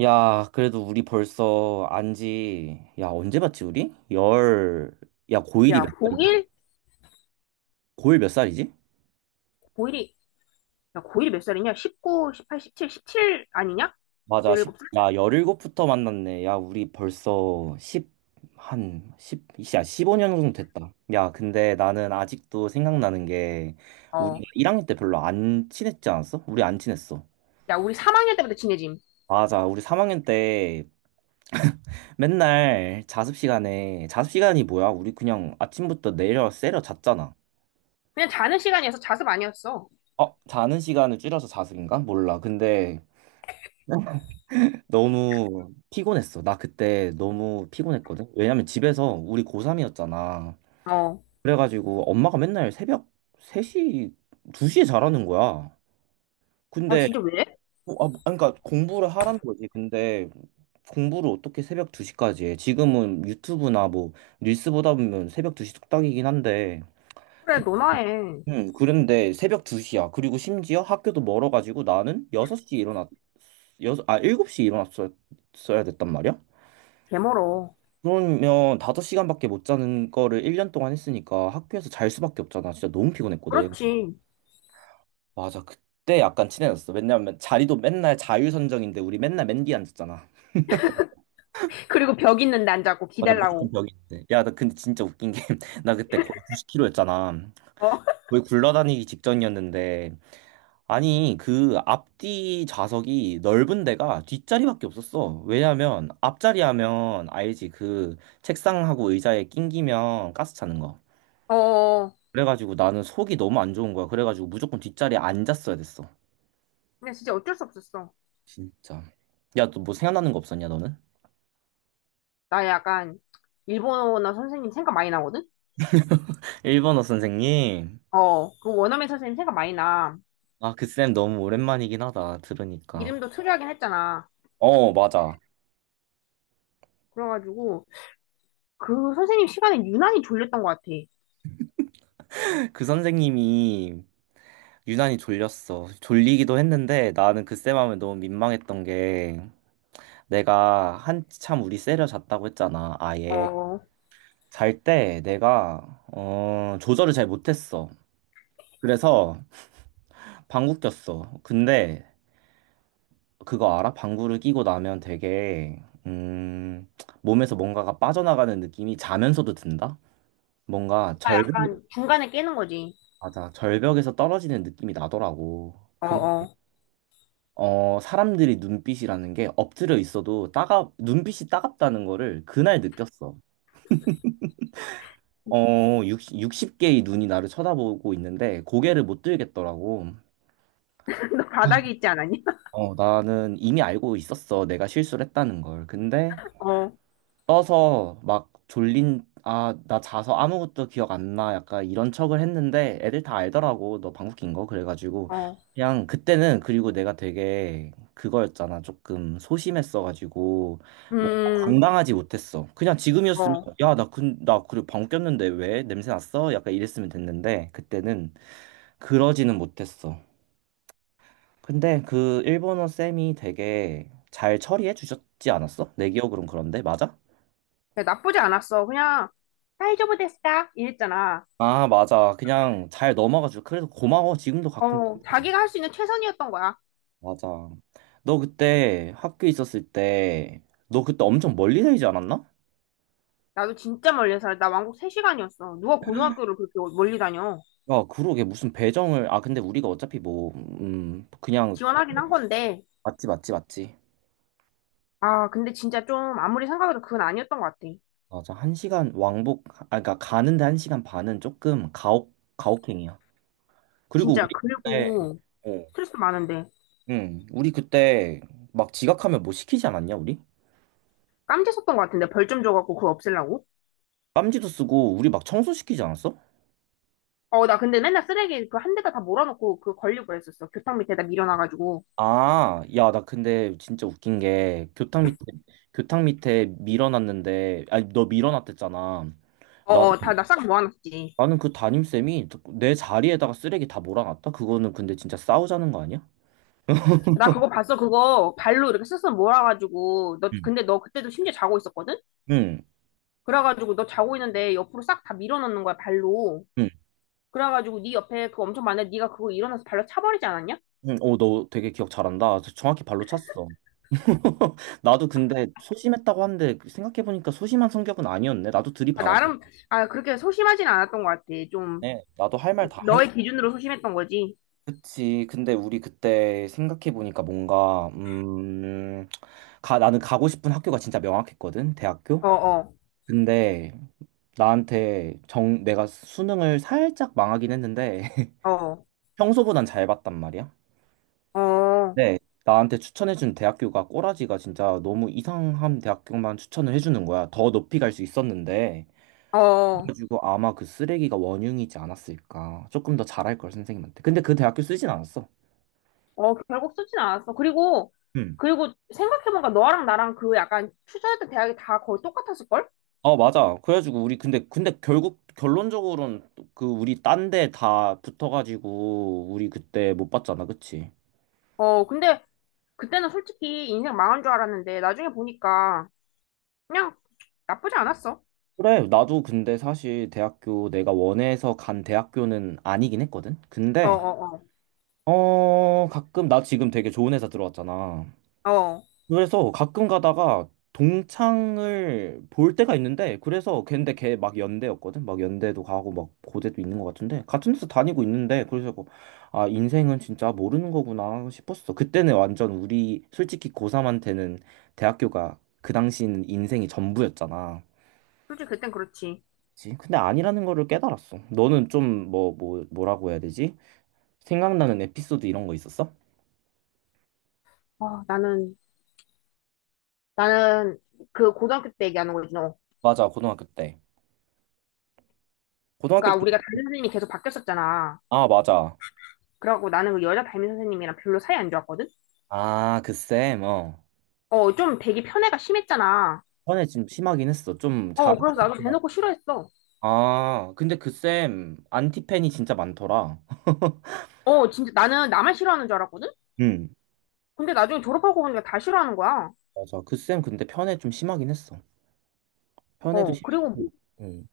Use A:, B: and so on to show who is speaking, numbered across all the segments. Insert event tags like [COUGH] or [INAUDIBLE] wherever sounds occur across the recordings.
A: 야, 그래도 우리 벌써 안지, 야, 언제 봤지, 우리? 야, 고1이
B: 야,
A: 몇 살이냐?
B: 고1?
A: 고1 몇 살이지?
B: 고일이 야, 고일이 몇 살이냐? 19, 18, 17, 17 아니냐?
A: 맞아,
B: 17살?
A: 10, 야, 일곱부터 만났네. 야, 우리 벌써 10, 한, 10, 야, 15년 정도 됐다. 야, 근데 나는 아직도 생각나는 게, 우리가
B: 어.
A: 1학년 때 별로 안 친했지 않았어? 우리 안 친했어.
B: 야, 우리 3학년 때부터 친해짐.
A: 맞아, 우리 3학년 때 맨날 자습 시간에, 자습 시간이 뭐야? 우리 그냥 아침부터 세려 잤잖아.
B: 그냥 자는 시간이어서 자습 아니었어.
A: 어, 자는 시간을 줄여서 자습인가? 몰라. 근데 [LAUGHS] 너무 피곤했어. 나 그때 너무 피곤했거든. 왜냐면 집에서 우리 고3이었잖아.
B: 어.
A: 그래가지고 엄마가 맨날 새벽 3시, 2시에 자라는 거야.
B: 아,
A: 근데,
B: 진짜 왜?
A: 아, 그러니까 공부를 하라는 거지. 근데 공부를 어떻게 새벽 2시까지 해? 지금은 유튜브나 뭐 릴스 보다 보면 새벽 2시 뚝딱이긴 한데
B: 그래, 너나 해.
A: 응, 그런데 새벽 2시야. 그리고 심지어 학교도 멀어가지고 나는 6시에 일어났, 7시에 일어났어야 됐단 말이야?
B: 개멀어.
A: 그러면 5시간밖에 못 자는 거를 1년 동안 했으니까 학교에서 잘 수밖에 없잖아. 진짜 너무 피곤했거든.
B: 그렇지.
A: 맞아, 그때 약간 친해졌어. 왜냐면 자리도 맨날 자유선정인데 우리 맨날 맨 뒤에 앉았잖아.
B: 그리고 벽 있는 난자고
A: 맞아, 무조건
B: 기달라고.
A: 벽이 있는데. 야, 나 근데 진짜 웃긴 게, [LAUGHS] 나 그때 거의 90kg였잖아.
B: 어?
A: 거의 굴러다니기 직전이었는데, 아니, 그 앞뒤 좌석이 넓은 데가 뒷자리밖에 없었어. 왜냐면 앞자리 하면 알지. 그 책상하고 의자에 낑기면 가스 차는 거.
B: [LAUGHS] 어.
A: 그래가지고 나는 속이 너무 안 좋은 거야. 그래가지고 무조건 뒷자리에 앉았어야 됐어.
B: 근데 진짜 어쩔 수 없었어.
A: 진짜. 야, 너 뭐 생각나는 거 없었냐, 너는?
B: 나 약간, 일본어 선생님 생각 많이 나거든?
A: 일본어 선생님.
B: 어. 그 원어민 선생님 생각 많이 나.
A: 아, 그 쌤 너무 오랜만이긴 하다. 들으니까.
B: 이름도 특이하긴 했잖아.
A: 어, 맞아.
B: 그래가지고, 그 선생님 시간에 유난히 졸렸던 것 같아.
A: [LAUGHS] 그 선생님이 유난히 졸렸어. 졸리기도 했는데 나는 그 쌤 하면 너무 민망했던 게 내가 한참 우리 세려 잤다고 했잖아,
B: 어,
A: 아예.
B: 어.
A: 잘 때 내가, 조절을 잘 못했어. 그래서 방구 꼈어. 근데 그거 알아? 방구를 끼고 나면 되게, 몸에서 뭔가가 빠져나가는 느낌이 자면서도 든다? 뭔가
B: 아,
A: 절벽,
B: 약간 중간에 깨는 거지.
A: 맞아. 절벽에서 떨어지는 느낌이 나더라고.
B: 어,
A: 근
B: 어.
A: 사람들이 눈빛이라는 게 엎드려 있어도 따가, 눈빛이 따갑다는 거를 그날 느꼈어. 60 개의 눈이 나를 쳐다보고 있는데 고개를 못 들겠더라고.
B: [LAUGHS] 너 바닥이 있지 않았니?
A: 어, 나는 이미 알고 있었어. 내가 실수를 했다는 걸. 근데
B: [LAUGHS] 어,
A: 떠서 막 졸린, 아, 나 자서 아무것도 기억 안 나. 약간 이런 척을 했는데 애들 다 알더라고. 너 방귀 낀 거. 그래가지고
B: 어.
A: 그냥 그때는 그리고 내가 되게 그거였잖아. 조금 소심했어가지고 뭐
B: 음,
A: 당당하지 못했어. 그냥 지금이었으면
B: 어.
A: 야, 나, 나 그래 방귀 꼈는데 왜? 냄새 났어? 약간 이랬으면 됐는데 그때는 그러지는 못했어. 근데 그 일본어 쌤이 되게 잘 처리해 주셨지 않았어? 내 기억으론 그런데 맞아?
B: 그래, 나쁘지 않았어. 그냥, 사이즈오브 데스다. 이랬잖아.
A: 아 맞아. 그냥 잘 넘어가 지고 그래서 고마워. 지금도 가끔
B: 어, 자기가 할 수 있는 최선이었던 거야.
A: 맞아. 너 그때 학교 있었을 때 너 그때 엄청 멀리 살지 않았나?
B: 나도 진짜 멀리 살아. 나 왕복 3시간이었어. 누가 고등학교를 그렇게 멀리 다녀.
A: 야 그러게 무슨 배정을 아 근데 우리가 어차피 뭐 그냥
B: 지원하긴 한 건데.
A: 맞지 맞지 맞지.
B: 아, 근데 진짜 좀, 아무리 생각해도 그건 아니었던 것 같아.
A: 맞아 1시간 왕복 아 그러니까 가는데 한 시간 반은 조금 가혹행위야. 그리고
B: 진짜.
A: 우리 그때
B: 그리고,
A: 어,
B: 스트레스 많은데.
A: 응, 우리 그때 막 지각하면 뭐 시키지 않았냐, 우리?
B: 깜지 썼던 것 같은데. 벌 좀 줘갖고 그거 없애려고.
A: 깜지도 쓰고 우리 막 청소시키지 않았어?
B: 어, 나 근데 맨날 쓰레기 그 한 대가 다 몰아놓고 그 걸리고 그랬었어. 교탁 밑에다 밀어놔가지고.
A: 아, 야, 나 근데 진짜 웃긴 게 교탁 밑에 밀어놨는데 아니 너 밀어놨댔잖아.
B: 어,
A: 나
B: 어, 다, 나 싹 모아놨지.
A: 나는 그 담임쌤이 내 자리에다가 쓰레기 다 몰아놨다. 그거는 근데 진짜 싸우자는 거 아니야?
B: 나 그거 봤어. 그거 발로 이렇게 쓱쓱 몰아가지고. 너,
A: 응.
B: 근데 너 그때도 심지어 자고 있었거든?
A: 응.
B: 그래가지고 너 자고 있는데 옆으로 싹 다 밀어넣는 거야, 발로.
A: 응.
B: 그래가지고 네 옆에 그거 엄청 많은데 네가 그거 일어나서 발로 차버리지 않았냐?
A: 응. 어, 너 되게 기억 잘한다. 정확히 발로 찼어. [LAUGHS] 나도 근데 소심했다고 하는데 생각해보니까 소심한 성격은 아니었네. 나도
B: 아,
A: 들이받았네.
B: 나름, 아, 그렇게 소심하진 않았던 것 같아. 좀,
A: 네, 나도 할 말 다 했.
B: 너의 기준으로 소심했던 거지.
A: 그치. 근데 우리 그때 생각해 보니까 뭔가 가 나는 가고 싶은 학교가 진짜 명확했거든. 대학교.
B: 어, 어,
A: 근데 나한테 정 내가 수능을 살짝 망하긴 했는데
B: 어,
A: [LAUGHS] 평소보단 잘 봤단 말이야.
B: 어,
A: 네. 나한테 추천해준 대학교가 꼬라지가 진짜 너무 이상한 대학교만 추천을 해주는 거야. 더 높이 갈 수 있었는데.
B: 어.
A: 그래가지고 아마 그 쓰레기가 원흉이지 않았을까. 조금 더 잘할 걸 선생님한테. 근데 그 대학교 쓰진 않았어.
B: 어, 결국 쓰진 않았어. 그리고, 그리고 생각해보니까 너랑 나랑 그 약간 투자했던 대학이 다 거의 똑같았을걸?
A: 어, 맞아. 그래가지고 우리 근데 결국 결론적으로는 그 우리 딴데 다 붙어가지고 우리 그때 못 봤잖아, 그치?
B: 어, 근데 그때는 솔직히 인생 망한 줄 알았는데 나중에 보니까 그냥 나쁘지 않았어.
A: 그래, 나도 근데 사실 대학교 내가 원해서 간 대학교는 아니긴 했거든.
B: 어,
A: 근데
B: 어,
A: 어 가끔 나 지금 되게 좋은 회사 들어왔잖아.
B: 어. 어,
A: 그래서 가끔 가다가 동창을 볼 때가 있는데 그래서 걔인데 걔 막 연대였거든 막 연대도 가고 막 고대도 있는 것 같은데 같은 데서 다니고 있는데 그래서 뭐, 아 인생은 진짜 모르는 거구나 싶었어 그때는 완전 우리 솔직히 고3한테는 대학교가 그 당시는 인생이 전부였잖아
B: 솔직히 그땐 그렇지.
A: 그치? 근데 아니라는 거를 깨달았어 너는 좀 뭐라고 해야 되지 생각나는 에피소드 이런 거 있었어?
B: 어, 나는, 나는 그 고등학교 때 얘기하는 거지, 너.
A: 맞아 고등학교 때 고등학교
B: 그러니까 우리가
A: 때
B: 담임 선생님이 계속 바뀌었었잖아.
A: 아 맞아
B: 그래갖고 나는 그 여자 담임 선생님이랑 별로 사이 안 좋았거든?
A: 아그쌤어
B: 어, 좀 되게 편애가 심했잖아.
A: 전에 좀 심하긴 했어. 좀 잘.
B: 어, 그래서 나도 대놓고 싫어했어.
A: 아, 근데 그 쌤, 안티팬이 진짜 많더라.
B: 어, 진짜 나는 나만 싫어하는 줄 알았거든?
A: 응,
B: 근데 나중에 졸업하고 보니까 다 싫어하는 거야.
A: 맞아. 그 쌤 근데 편애 좀 심하긴 했어. 편애도
B: 어, 그리고 뭐,
A: 심했고. 응.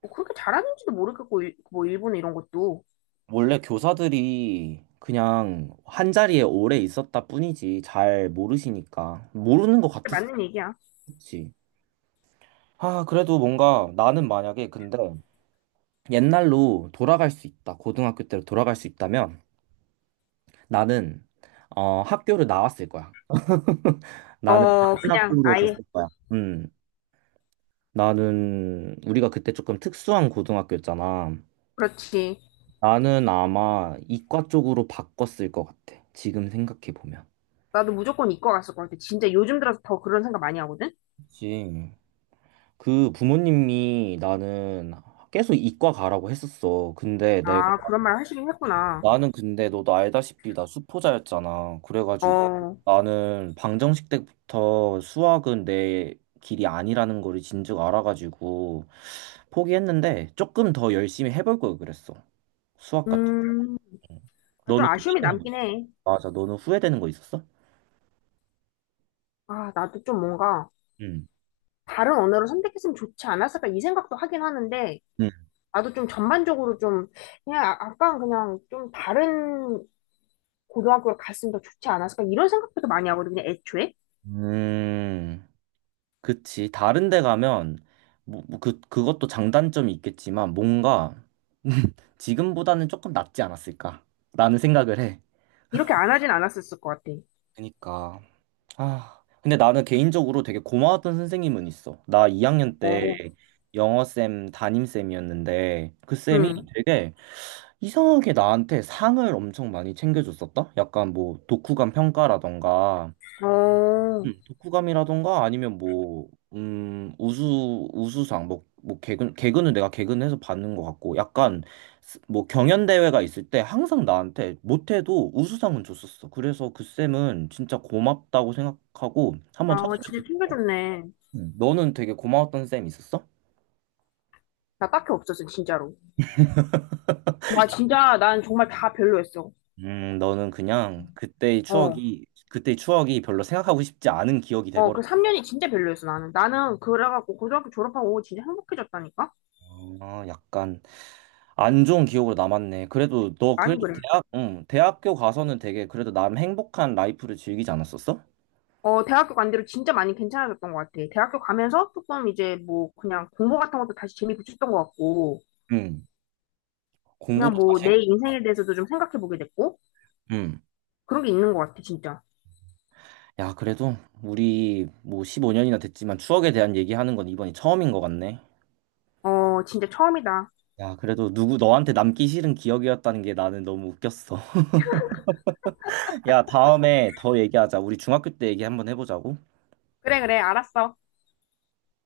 B: 뭐 그렇게 잘하는지도 모르겠고, 일- 뭐, 일본 이런 것도.
A: 원래 교사들이 그냥 한 자리에 오래 있었다 뿐이지. 잘 모르시니까. 모르는 것 같았어.
B: 맞는 얘기야.
A: 그치? 아, 그래도 뭔가 나는 만약에 근데 옛날로 돌아갈 수 있다. 고등학교 때로 돌아갈 수 있다면 나는 어, 학교를 나왔을 거야. 나는
B: 어,
A: 다른
B: 그냥
A: 학교로 갔을
B: 아예,
A: 거야. 음. 나는 우리가 그때 조금 특수한 고등학교였잖아.
B: 그렇지.
A: 나는 아마 이과 쪽으로 바꿨을 것 같아. 지금 생각해 보면.
B: 나도 무조건 이과 갔을 것 같아. 진짜 요즘 들어서 더 그런 생각 많이 하거든?
A: 그치. 그 부모님이 나는 계속 이과 가라고 했었어. 근데 내가
B: 아, 그런 말 하시긴 했구나.
A: 나는 근데 너도 알다시피 나 수포자였잖아. 그래가지고
B: 어,
A: 나는 방정식 때부터 수학은 내 길이 아니라는 걸 진즉 알아가지고 포기했는데 조금 더 열심히 해볼 걸 그랬어. 수학 같은 거.
B: 음, 좀
A: 너는
B: 아쉬움이
A: 후회되는 거,
B: 남긴 해.
A: 맞아. 너는 후회되는 거 있었어?
B: 아, 나도 좀 뭔가,
A: 응.
B: 다른 언어를 선택했으면 좋지 않았을까 이 생각도 하긴 하는데,
A: 응.
B: 나도 좀 전반적으로 좀, 그냥 아- 아까 그냥 좀 다른 고등학교를 갔으면 더 좋지 않았을까? 이런 생각부터 많이 하거든, 그냥 애초에.
A: 음, 그치. 다른 데 가면, 뭐 그것도 장단점이 있겠지만, 뭔가 [LAUGHS] 지금보다는 조금 낫지 않았을까? 라는 생각을 해.
B: 이렇게 안 하진 않았었을 것 같아.
A: 그니까. 아, 근데 나는 개인적으로 되게 고마웠던 선생님은 있어. 나 2학년 때
B: 어.
A: 영어쌤 담임쌤이었는데 그 쌤이
B: 응.
A: 되게 이상하게 나한테 상을 엄청 많이 챙겨줬었다? 약간 뭐 독후감 평가라던가
B: 어.
A: 독후감이라던가 아니면 뭐, 우수상, 뭐, 개근은 내가 개근해서 받는 것 같고, 약간, 뭐, 경연대회가 있을 때 항상 나한테 못해도 우수상은 줬었어. 그래서 그 쌤은 진짜 고맙다고 생각하고, 한번
B: 아,
A: 찾아뵙고
B: 진짜
A: 싶어.
B: 챙겨줬네.
A: 너는 되게 고마웠던 쌤 있었어?
B: 나 딱히 없었어, 진짜로. 나 진짜, 난 정말 다 별로였어.
A: 너는 그냥
B: 어.
A: 그때의 추억이 별로 생각하고 싶지 않은 기억이
B: 어,
A: 돼버렸어.
B: 그 3년이 진짜 별로였어, 나는. 나는 그래갖고 고등학교 졸업하고 진짜 행복해졌다니까?
A: 아, 약간. 안 좋은 기억으로 남았네. 그래도 너
B: 많이
A: 그래도
B: 그래.
A: 대학교 가서는 되게 그래도 남 행복한 라이프를 즐기지 않았었어?
B: 어, 대학교 간 대로 진짜 많이 괜찮아졌던 것 같아. 대학교 가면서 조금 이제 뭐 그냥 공부 같은 것도 다시 재미 붙였던 것 같고,
A: 응.
B: 그냥
A: 공부도
B: 뭐
A: 다시
B: 내
A: 했
B: 인생에 대해서도 좀 생각해보게 됐고,
A: 응.
B: 그런 게 있는 것 같아, 진짜.
A: 야, 그래도 우리 뭐 15년이나 됐지만 추억에 대한 얘기하는 건 이번이 처음인 것 같네.
B: 어, 진짜 처음이다.
A: 야, 그래도 누구 너한테 남기 싫은 기억이었다는 게 나는 너무 웃겼어. [LAUGHS] 야, 다음에 더 얘기하자. 우리 중학교 때 얘기 한번 해보자고.
B: 그래, 그래, 알았어.